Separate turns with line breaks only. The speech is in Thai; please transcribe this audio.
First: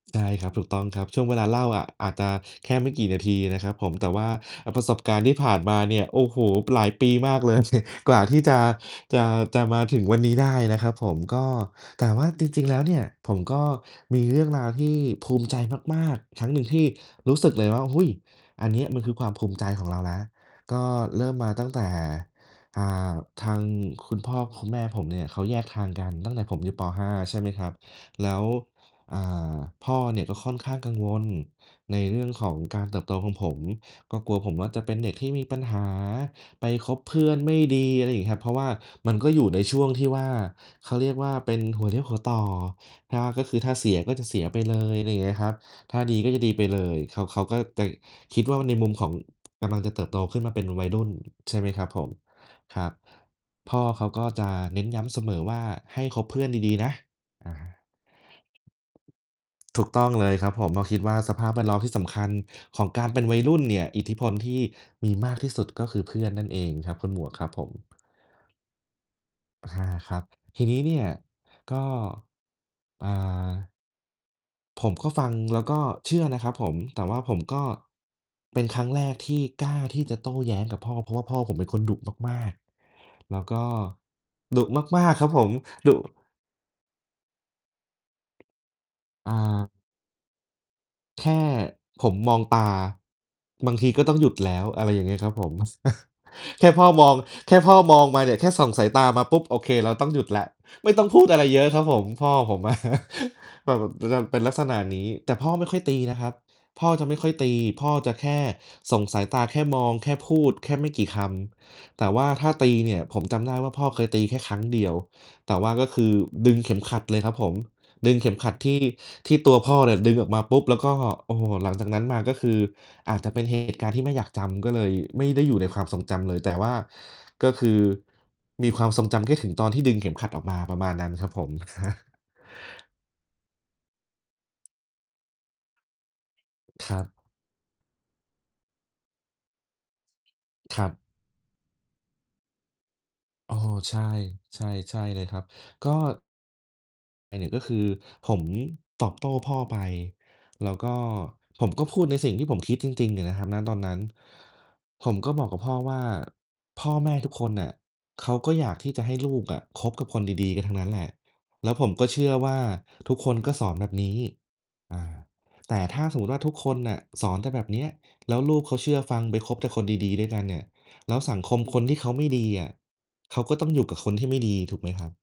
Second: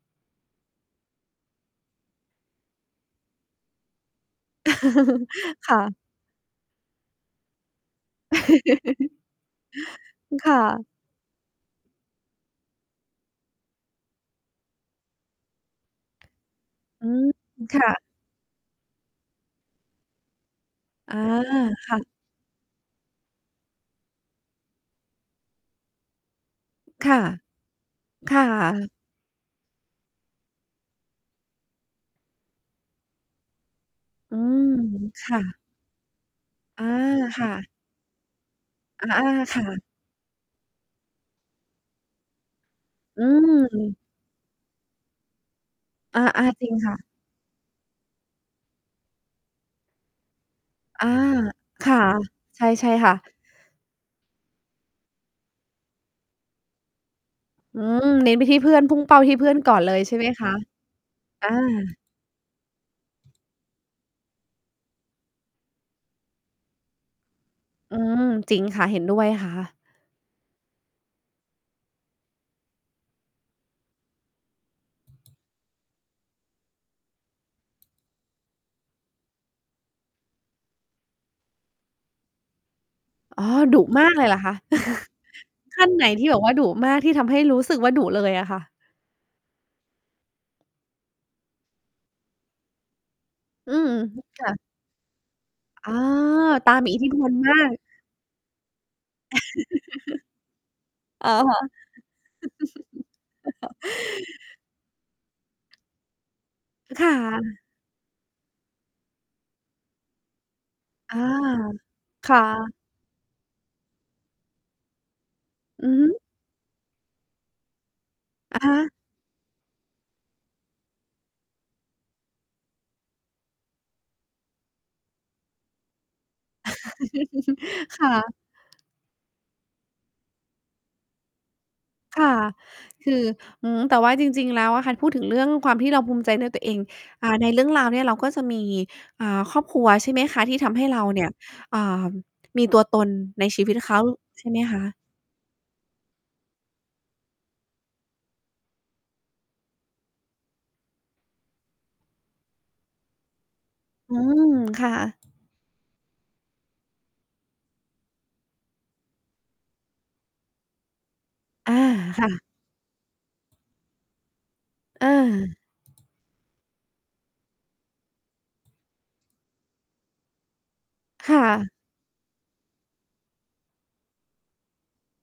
ใช่ครับ ถูกต้องครับ ช่วงเวลาเล่าอะ อาจจะแค่ไม่กี่นาทีนะครับผม แต่ว่า อา ประสบการณ์ที่ผ่าน
ค
ม
่
า
ะ
เนี่ย โอ้โฮ หลายปีมากเลย กว่าที่จะ จะ จะมาถึงวันนี้ได
ค
้
่
นะ
ะ
ครับผม ก็ แต่ว่าจริง ๆ แล้วเนี่ย ผมก็มีเรื่องราวที่ภูมิใจมาก ๆ ครั้งหนึ่ง ที่
อืม
รู้สึกเลย
ค
ว่า
่
เฮ
ะ
้ย อันเนี้ยมันคือความภูมิใจของเรานะ ก็
อา
เริ่มมาตั้งแต่
ค่ะ
อ่า ทางคุณพ่อคุณแม่ผมเนี่ยเขาแยกทางกัน ตั้งแต่ผมอยู่ ป. ห
ค
้า
่ะ
ใช่ไหมครับ แล
ค
้
่
ว
ะ
อ่า พ่อเนี่ยก็ค่อนข้างกังวลในเรื่องของการเติบโตของผม ก็กล
อ
ั
ื
วผม
ม
ว่า จะเป็นเด็กท
ค
ี่
่
มีปั
ะ
ญหา ไป
อา
คบเพื่อน
ค่
ไม่
ะ
ดี อะไรงี้ครับ เพราะว่า
อ
มัน
า
ก็อยู่
ค
ใ
่
นช
ะ
่วงที่ว่า เขาเรียกว่า เป็นหัวเลี้ยวหัวต่อ ถ้
อ
า ก็คือถ้าเส
ื
ี
ม
ยก็จะเสียไปเลย อะไรเงี้ยครับ ถ้าดี
อา
ก็จะดีไ
ๆ
ป
จริง
เล
ค่
ย
ะ
เขา เขาก็จะคิดว่าในมุมของ กำลังจะเติบโตขึ้นมาเป็นวัยร
อ
ุ
า
่น ใช่ไหมคร
ค
ับ
่ะ
ผม
ใช่
คร
ใช
ั
่
บ
ค่ะ
พ่อเขาก็จะเน้นย้ำเสมอว่า ให้คบเพื่อนดี ๆ นะ อ
อื
า
ม เน้นไปที่เพื่อน พุ่งเป้าไปที่เพื่อนก่อ
ถ
น
ู
เ
ก
ล
ต
ย
้อง
ใช่ไ
เ
ห
ล
ม
ย
ค
ครั
ะ?
บผม มาคิดว่า สภ
อ
าพแวดล้อมที่
า
สำคัญของการเป็นวัยรุ่นเนี่ย อิทธิพลที่มีมากที่สุด ก็คือเพื่อนนั่นเองครับคุณหมวกครับผม
อืม จริงค่ะ เห็นด้วยค่
อา
ะ
ครับ ทีนี้เนี่ย ก็ อ่า ผมก็ฟังแล้วก็เชื่อนะครับผม แต่ว่าผมก็ เป็นครั้งแรกที่กล้าที่จะโต้แย้งกับพ่อ เพราะว่าพ่อผมเป็นคนดุมาก ๆ แล้
อ๋อ
วก็
ดุมากเลยเหรอคะ?
ดุมาก ๆ ครับผม
ขั้น
ดุ
ไหนที่บอกว่าดุมาก ที่ทำให้รู้สึกว่าดุเลยอะค่ะ?
อ่า แค่ผมมองตา บ
อื
า
อ
งที
ฮ
ก็ต้อง
ึ
หยุด
ค่
แล
ะ
้ว อะไรอย่างเงี้ยครับผม
อ้อ
แค
ต
่
า
พ่อ
มีอิ
ม
ทธิ
อง
พล
แ
ม
ค่
า
พ
ก
่อมองมาเนี่ย แค่ส่องสายตามาปุ๊บ โอเค เราต้องหยุดแล้ว ไม่ต้องพู
อ๋
ด
อ
อะไรเยอะครับผม พ่อผม อะ แต่แบบ จะนั่น เป็นลักษณะนี้ แต่พ่อไม่ค่อยตีนะครับ พ่อจ
ค
ะ
่
ไม่ค่อยตี
ะ
พ่อจะแค่ส่งสายตา แค่มอง แค่พูดแค่ไม่กี่
อ
ค
า
ำ แต่ว่
ค
า
่
ถ้าตี
ะ
เนี่ย ผมจำได้ว่า พ่อเคยตีแค่ครั้งเดียว แต่ว่าก
อ
็
ือ
ค
ฮ
ือ
ึ
ดึงเข็มขัดเลยครับผม ดึงเข็มขัด
อ
ท
อ
ี่
า
ที่ตัวพ่อเนี่ย ดึงออกมาปุ๊บ แล้วก็ โอ้โฮ หลังจากนั้นมาก็คือ อาจจะเป็น เหตุการณ์ที่ไม่อยากจำ ก็เลยไม่ได้อยู่ในความทรงจำเลย แต่ว่าก็คือ
ค่ะ
มีความทรงจำแค่ถึงตอนที่ดึงเข็มขัดออกมา ประมาณนั้นครับผม ครับ
ค่ะ คือ หือ แต่ว่าจริง ๆ แล้วอะค่ะ พูดถึงเรื่องความที่เราภูมิใจเรื่องตัวเอง
ครับ
อ่า ในเรื่องราวเนี่ยเราก็จะมี อ่า ครอบครัว ใช่ไหมคะ ที่ทำ
ค
ให
ร
้
ับ
เราเนี่ย อ่า มีตัวตนใน
อ้อ
ชีวิตเ
ใ
ข
ช
า
่
ใช่ไ
ใ
ห
ช
ม
่
ค
ใ
ะ?
ช่เลยครับ ก็ อา เนี่ยก็คือผม ตอบโต้พ่อไป แล้วก็ ผมก็พูดในสิ่งที่ผมคิดจริง ๆ เนี่ยนะครับ ณ ตอนนั้น
อืม ค่ะ
ผมก็บอกกับพ่อว่า "พ่อแม่ทุกคนน่ะ เขาก็อยากที่จะให้ลูกอะคบกับคนดี ๆ กันทั้งนั้นแหละ แล
อ
้
า
วผมก็เช
ค
ื
่
่อ
ะ
ว่า ทุกคนก็สอนแบบนี้" อ่
อา
า "แต่ถ้าสมมุติว่า ทุกคนน่ะสอนแต่แบบเนี้ย แล้วลูกเขาเชื่อฟังไปคบแต่คนดี ๆ ด้วยกันเนี่ย แล้ว
ค
สั
่
งคม
ะ
คนที่เขาไม่ดีอะ เขาก็ต้องอยู่กับคนที่ไม่ดี" ถูกไหมครับ?